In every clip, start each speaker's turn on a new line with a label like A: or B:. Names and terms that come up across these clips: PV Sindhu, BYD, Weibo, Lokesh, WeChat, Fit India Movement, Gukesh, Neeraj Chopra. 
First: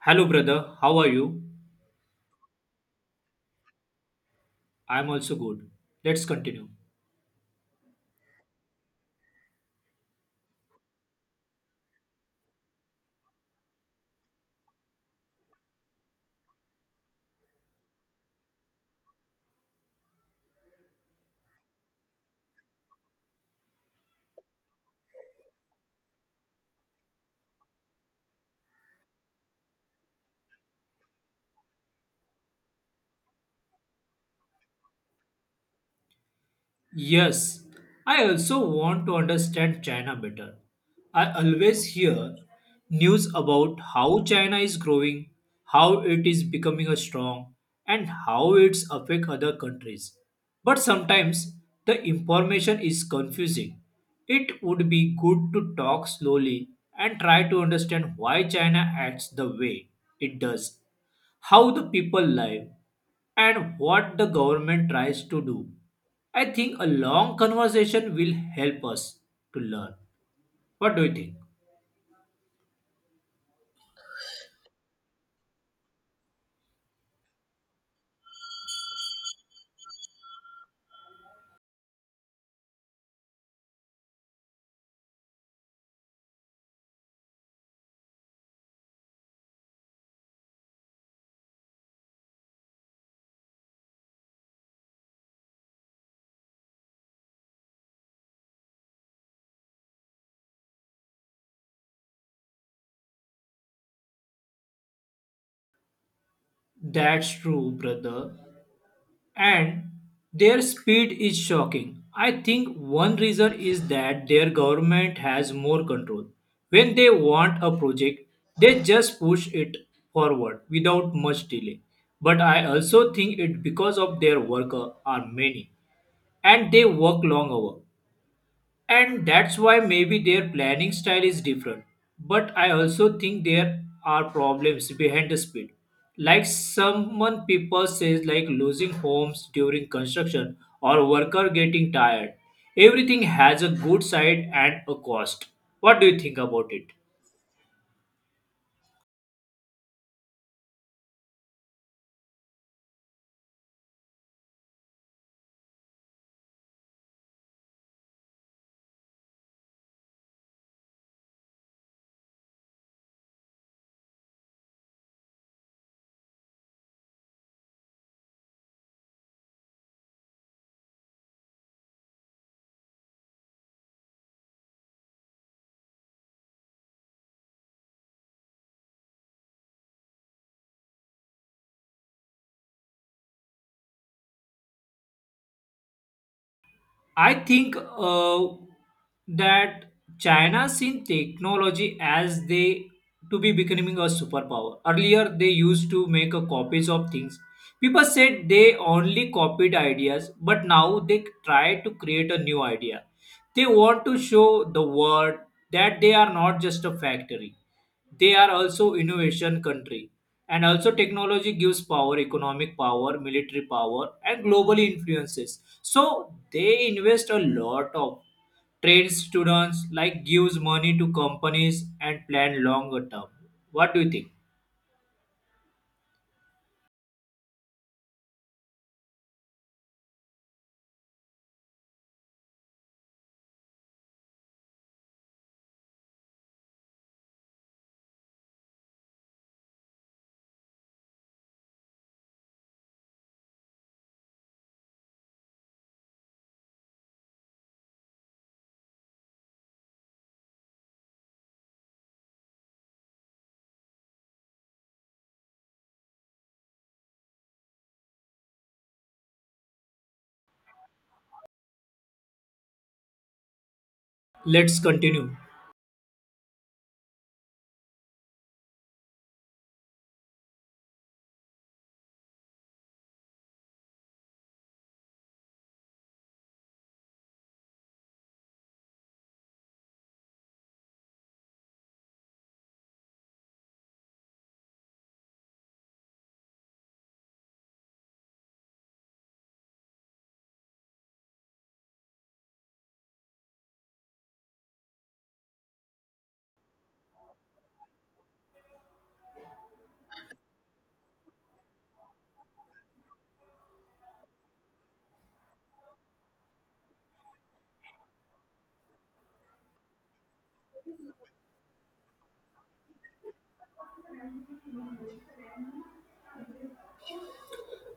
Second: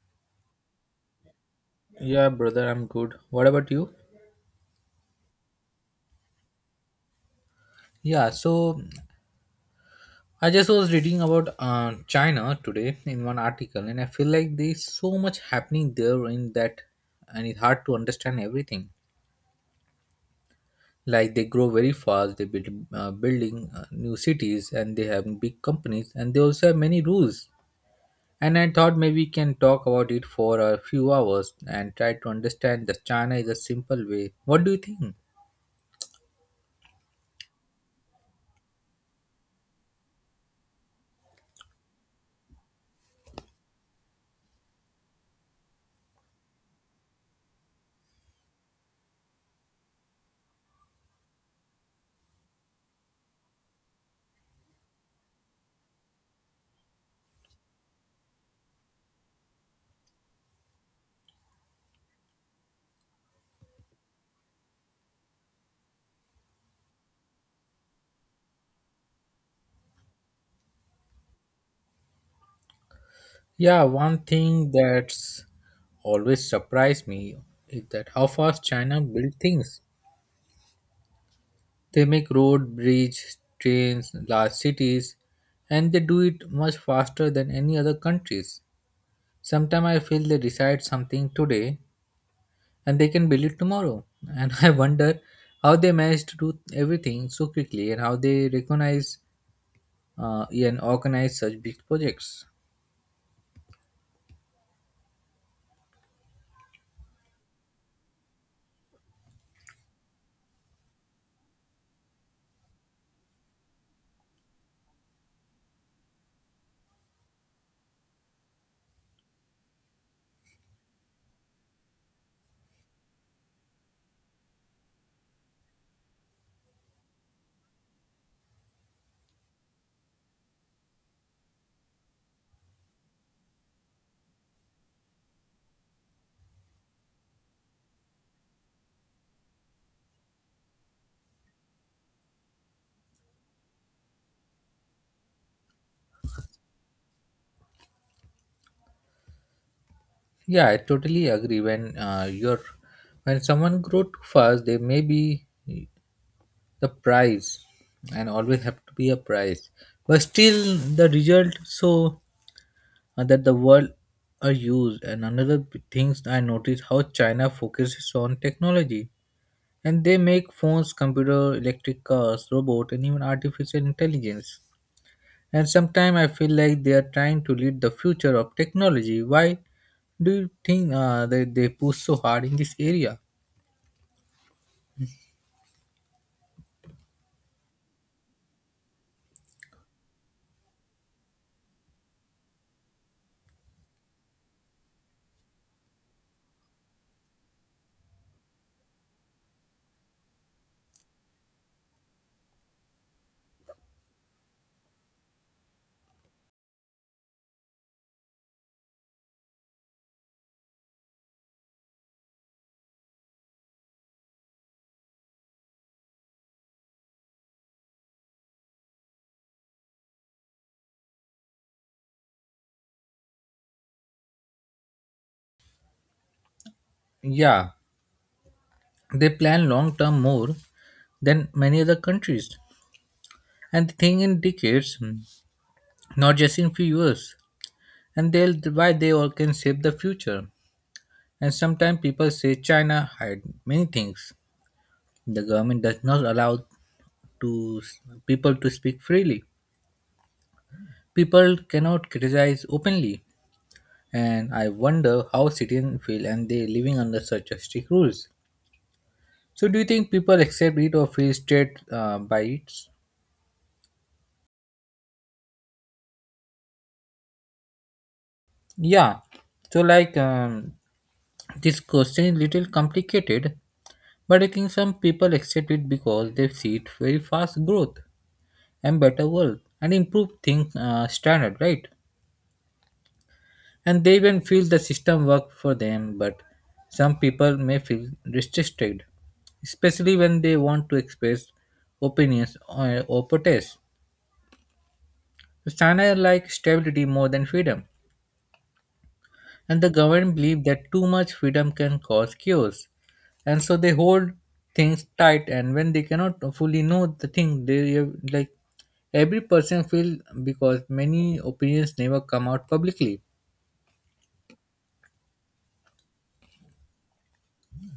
A: Hello, brother. How are you?
B: Yeah, brother, I'm good. What about you?
A: I'm also good. Let's continue.
B: Yeah, so I just was reading about China today in one article, and I feel like there's so much happening there in that, and it's hard to understand everything. Like they grow very fast, they build building new cities, and they have big companies, and they also have many rules. And I thought maybe we can talk about it for a few hours and try to understand that China is a simple way. What do you think?
A: Yes, I also want to understand China better. I always hear news about how China is growing, how it is becoming a strong, and how it's affect other countries. But sometimes the information is confusing. It would be good to talk slowly and try to understand why China acts the way it does, how the people live, and what the government tries to do. I think a long conversation will help us to learn. What do you think?
B: Yeah, one thing that's always surprised me is that how fast China build things. They make road, bridge, trains, large cities, and they do it much faster than any other countries. Sometimes I feel they decide something today and they can build it tomorrow. And I wonder how they manage to do everything so quickly and how they recognize and organize such big projects.
A: That's true, brother. And their speed is shocking. I think one reason is that their government has more control. When they want a project, they just push it forward without much delay. But I also think it because of their worker are many and they work long hour. And that's why maybe their planning style is different. But I also think there are problems behind the speed. Like someone people says like losing homes during construction or worker getting tired. Everything has a good side and a cost. What do you think about it?
B: Yeah, I totally agree. When someone grow too fast, they may be the prize, and always have to be a prize. But still, the result so that the world are used. And another things I noticed how China focuses on technology, and they make phones, computer, electric cars, robot, and even artificial intelligence. And sometimes I feel like they are trying to lead the future of technology. Why do you think that they push so hard in this area?
A: I think that China seen technology as they to be becoming a superpower. Earlier, they used to make a copies of things. People said they only copied ideas, but now they try to create a new idea. They want to show the world that they are not just a factory, they are also innovation country, and also technology gives power, economic power, military power, and global influences. So they invest a lot of trained students, like gives money to companies and plan longer term. What do you think?
B: Yeah, they plan long term more than many other countries. And they think in decades, not just in few years. And they'll why they all can save the future. And sometimes people say China hide many things. The government does not allow to people to speak freely. People cannot criticize openly, and I wonder how citizens feel and they living under such a strict rules. So do you think people accept it or feel straight by it?
A: Let's continue.
B: Yeah. So like, this question is little complicated, but I think some people accept it because they see it very fast growth and better world and improve things standard, right? And they even feel the system work for them, but some people may feel restricted, especially when they want to express opinions or protest. So China like stability more than freedom, and the government believe that too much freedom can cause chaos, and so they hold things tight. And when they cannot fully know the thing they like every person feel, because many opinions never come out publicly.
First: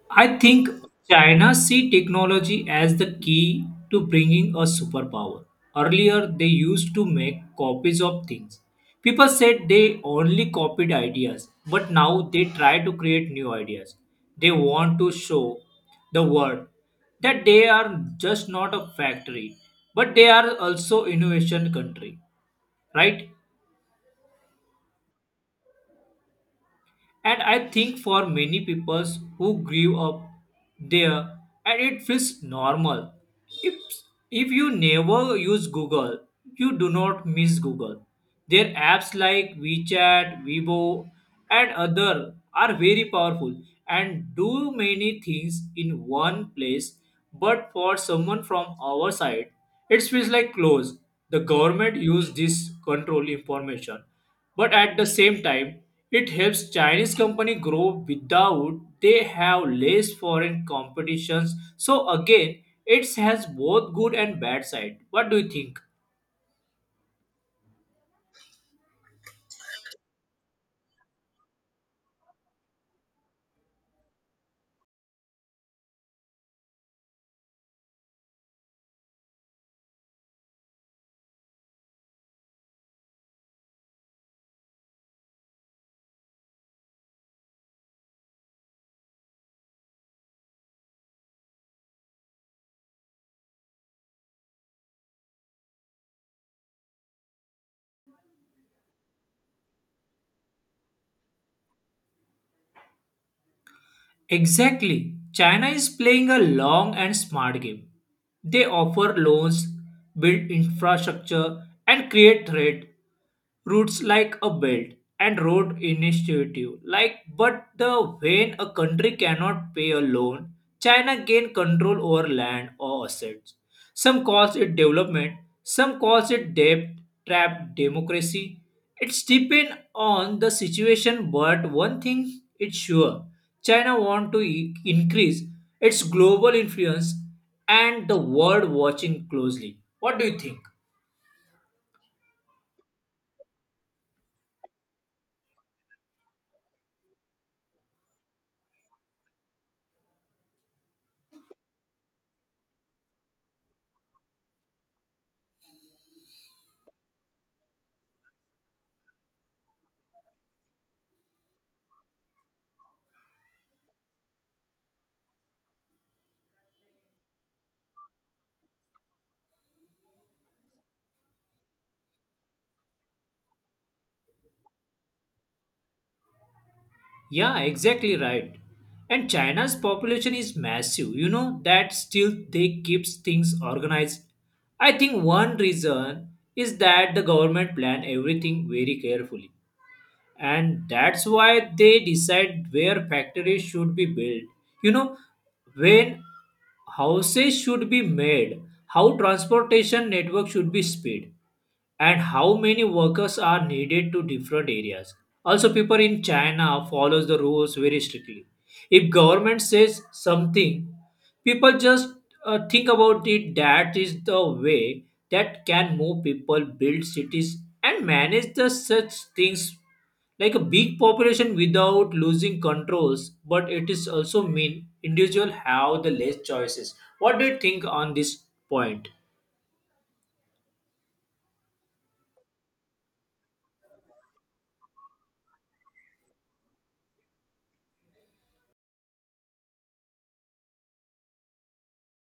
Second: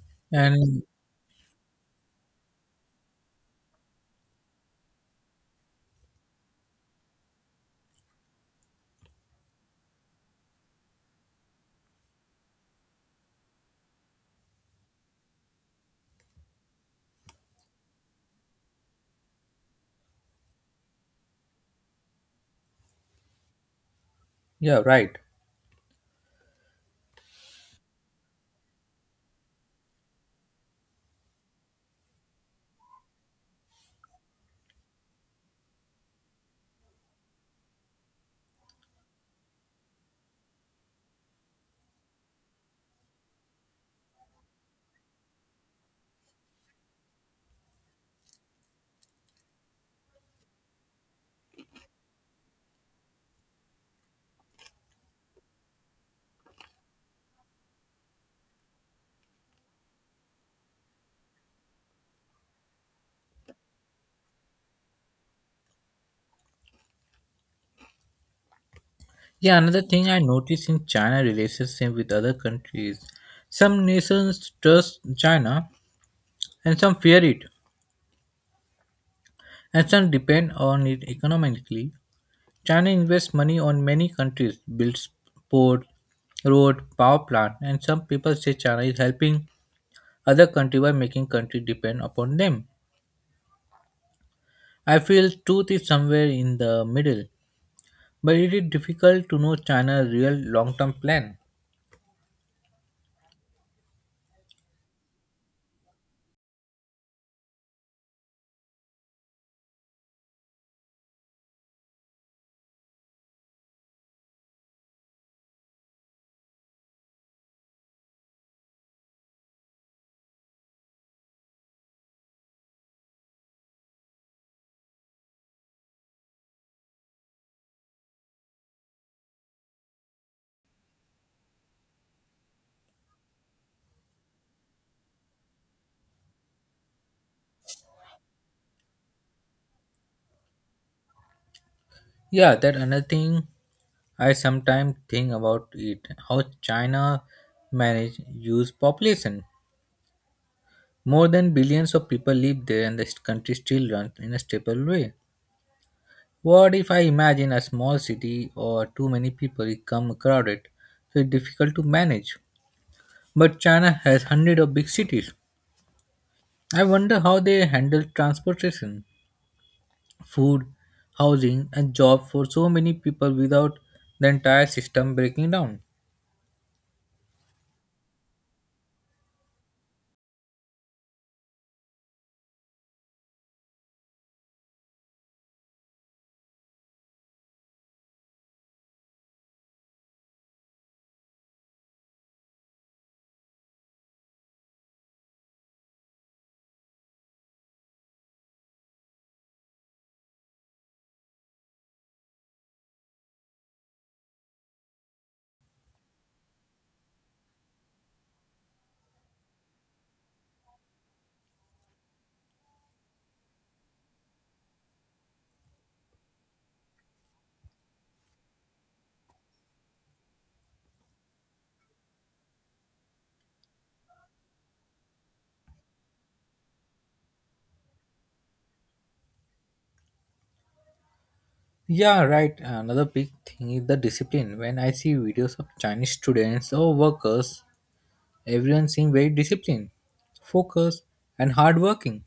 A: I think
B: And
A: China see technology as the key to bringing a superpower. Earlier, they used to make copies of things. People said they only copied ideas, but now they try to create new ideas. They want to show the world that they are just not a factory, but they are also innovation country, right?
B: yeah, right.
A: And I think for many people who grew up there, and it feels normal. If, if you never use Google, you do not miss Google. Their apps like WeChat, Weibo, and other are very powerful and do many things in one place. But for someone from our side, it feels like close. The government use this control information, but at the same time, it helps Chinese company grow without they have less foreign competitions. So again, it has both good and bad side. What do you think?
B: Yeah, another thing I notice in China relationship with other countries. Some nations trust China and some fear it and some depend on it economically. China invests money on many countries, builds port, road, power plant, and some people say China is helping other country by making country depend upon them. I feel truth is somewhere in the middle, but it is difficult to know China's real long-term plan.
A: Exactly. China is playing a long and smart game. They offer loans, build infrastructure, and create trade routes like a belt and road initiative. Like, but the when a country cannot pay a loan, China gain control over land or assets. Some calls it development, some calls it debt trap democracy. It's depend on the situation, but one thing it's sure, China want to increase its global influence and the world watching closely. What do you think?
B: Yeah, that another thing I sometimes think about it how China managed huge population. More than billions of people live there and the country still runs in a stable way. What if I imagine a small city or too many people become crowded, so it's difficult to manage. But China has hundreds of big cities. I wonder how they handle transportation, food, housing and job for so many people without the entire system breaking down.
A: Yeah, exactly right. And China's population is massive. You know that still they keeps things organized. I think one reason is that the government plan everything very carefully. And that's why they decide where factories should be built, you know, when houses should be made, how transportation network should be speed, and how many workers are needed to different areas. Also, people in China follows the rules very strictly. If government says something, people just think about it, that is the way that can move people, build cities, and manage the such things like a big population without losing controls. But it is also mean individual have the less choices. What do you think on this point?
B: Yeah, right. Another big thing is the discipline. When I see videos of Chinese students or workers, everyone seems very disciplined, focused, and hardworking.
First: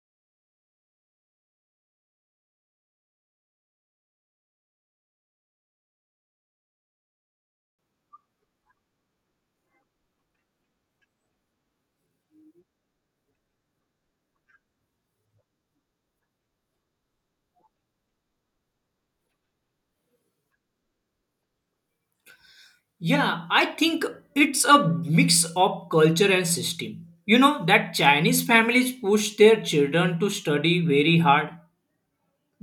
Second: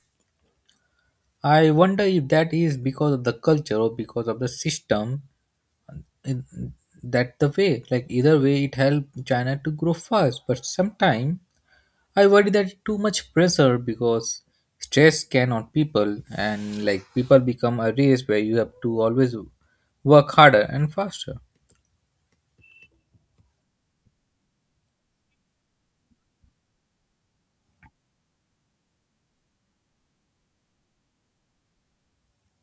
B: I wonder if that is because of the culture or because of the system. It- That the way, like either way, it helped China to grow fast. But sometimes I worry that too much pressure, because stress can on people, and like people become a race where you have to always work harder and faster.
A: Yeah, I think it's a mix of culture and system. You know that Chinese families push their children to study very hard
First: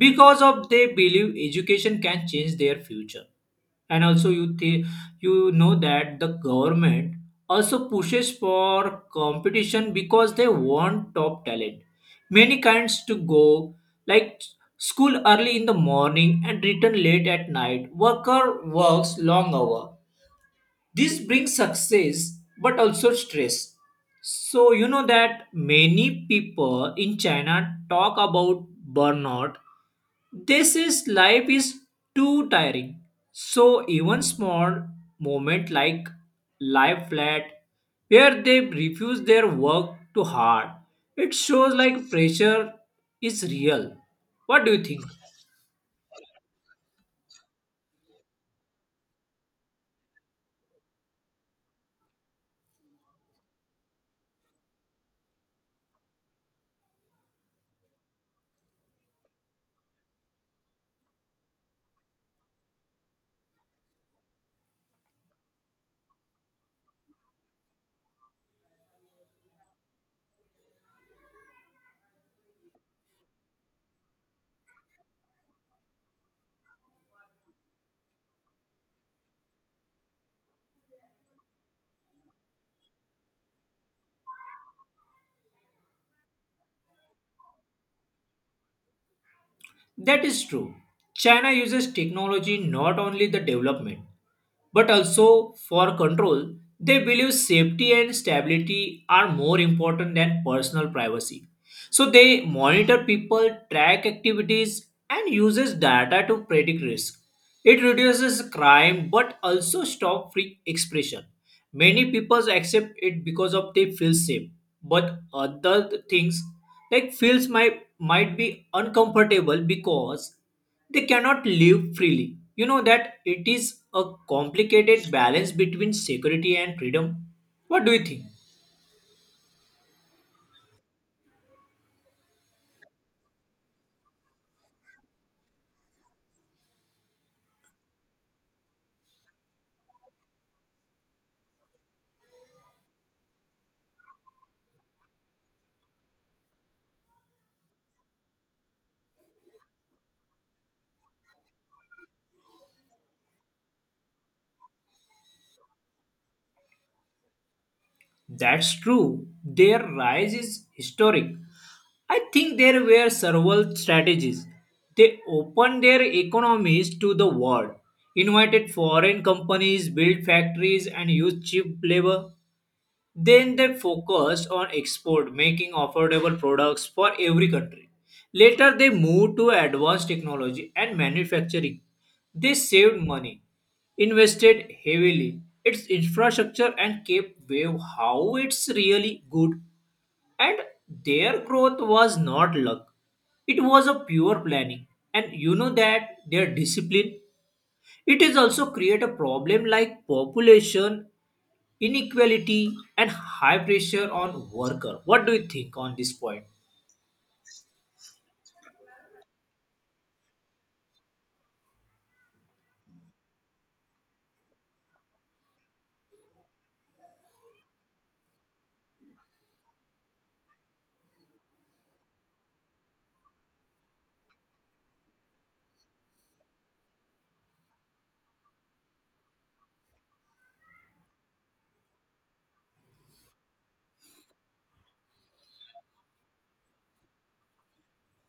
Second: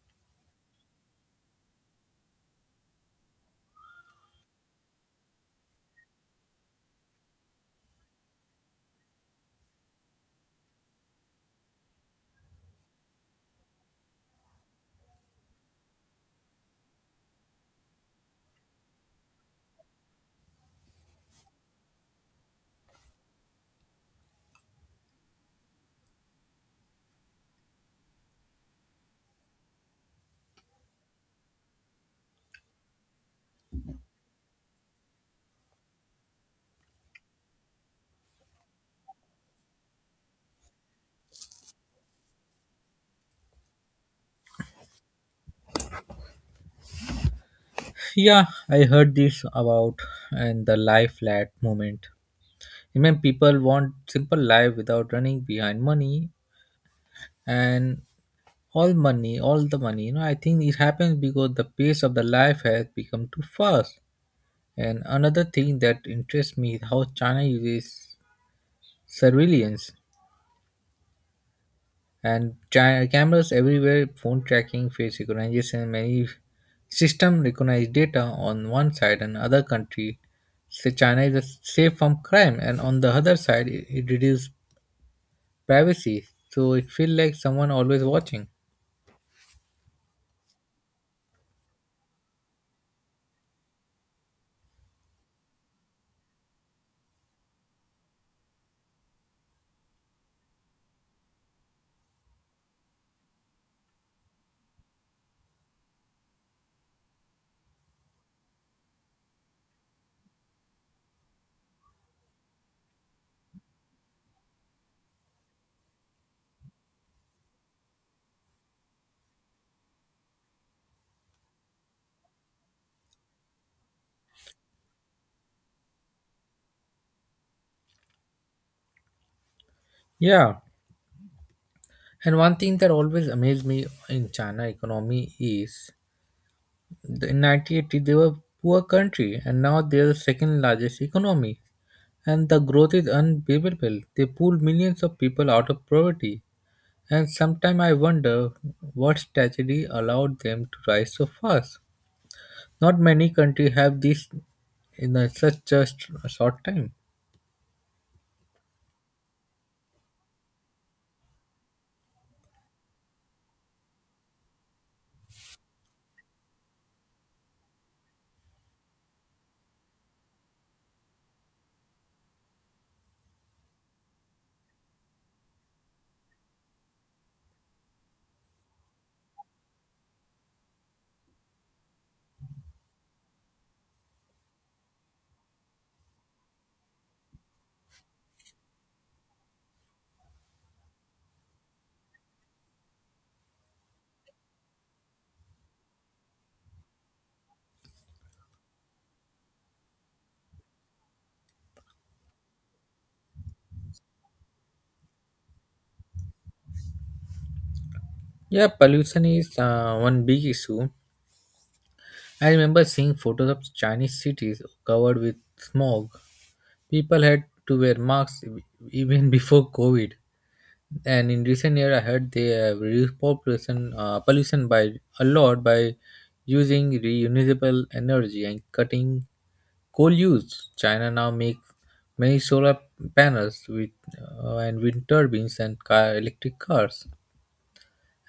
A: because of they believe education can change their future. And also you know that the government also pushes for competition because they want top talent. Many kinds to go like school early in the morning and return late at night. Worker works long hour, this brings success but also stress. So, you know that many people in China talk about burnout. They says life is too tiring. So, even small moment like life flat where they refuse their work too hard, it shows like pressure is real. What do you think?
B: Yeah, I heard this about and the life flat movement. Remember, people want simple life without running behind money and all money, all the money. You know, I think it happens because the pace of the life has become too fast. And another thing that interests me is how China uses surveillance, and cameras everywhere, phone tracking, face recognition, many system recognize data on one side. And other country say China is safe from crime, and on the other side it reduces privacy, so it feel like someone always watching.
A: That is true. China uses technology not only the development but also for control. They believe safety and stability are more important than personal privacy. So they monitor people, track activities, and uses data to predict risk. It reduces crime but also stop free expression. Many people accept it because of they feel safe, but other things like feels might be uncomfortable because they cannot live freely. You know that it is a complicated balance between security and freedom. What do you think?
B: Yeah, and one thing that always amazed me in China economy is the, in 1980 they were poor country and now they are the second largest economy, and the growth is unbelievable. They pull millions of people out of poverty. And sometimes I wonder what strategy allowed them to rise so fast. Not many countries have this in a such a a short time.
A: That's true. Their rise is historic. I think there were several strategies. They opened their economies to the world, invited foreign companies, built factories, and used cheap labor. Then they focused on export, making affordable products for every country. Later, they moved to advanced technology and manufacturing. They saved money, invested heavily its infrastructure, and kept wave how it's really good. And their growth was not luck; it was a pure planning. And you know that their discipline. It is also create a problem like population inequality and high pressure on worker. What do you think on this point?
B: Yeah, pollution is one big issue. I remember seeing photos of Chinese cities covered with smog. People had to wear masks even before COVID. And in recent year I heard they have reduced population pollution by a lot, by using renewable energy and cutting coal use. China now makes many solar panels with and wind turbines and car electric cars,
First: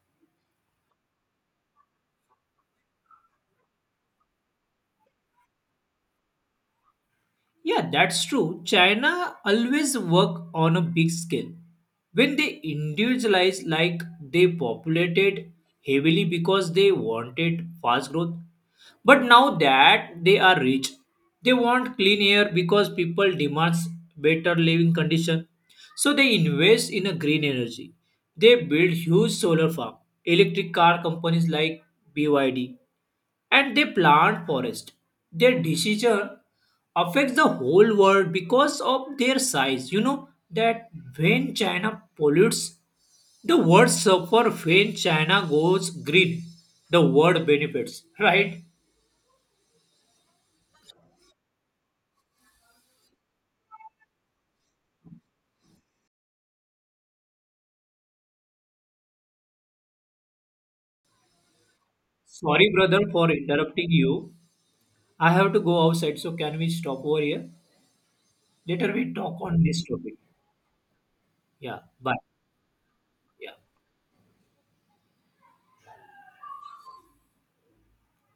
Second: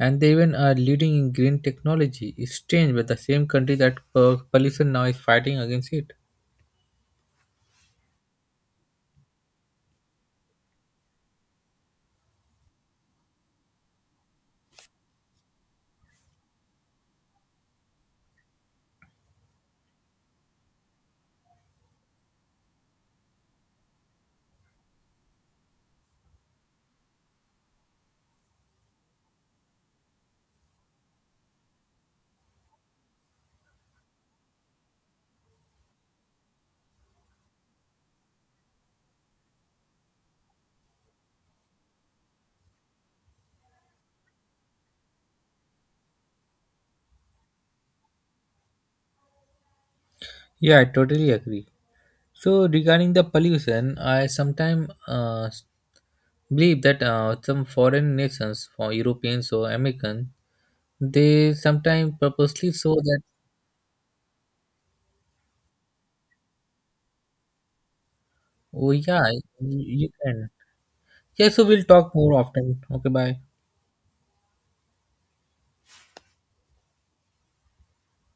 B: and they even are leading in green technology. It's strange, but the same country that pollution now is fighting against it.
A: Yeah, that's true. China always work on a big scale. When they individualize, like they populated heavily because they wanted fast growth. But now that they are rich, they want clean air because people demands better living condition. So they invest in a green energy. They build huge solar farm. Electric car companies like BYD, and they plant forest. Their decision affects the whole world because of their size. You know that when China pollutes, the world suffer. When China goes green, the world benefits. Right?
B: Yeah, I totally agree. So regarding the pollution, I sometimes believe that some foreign nations, for Europeans or American, they sometimes
A: Sorry,
B: purposely show
A: brother,
B: that,
A: for interrupting you. I have to go outside, so can we stop over here?
B: oh
A: Later we
B: yeah,
A: talk on
B: you
A: this
B: you
A: topic.
B: can. Yeah, so
A: Yeah.
B: we'll talk
A: Bye.
B: more often. Okay, bye.
A: Yeah.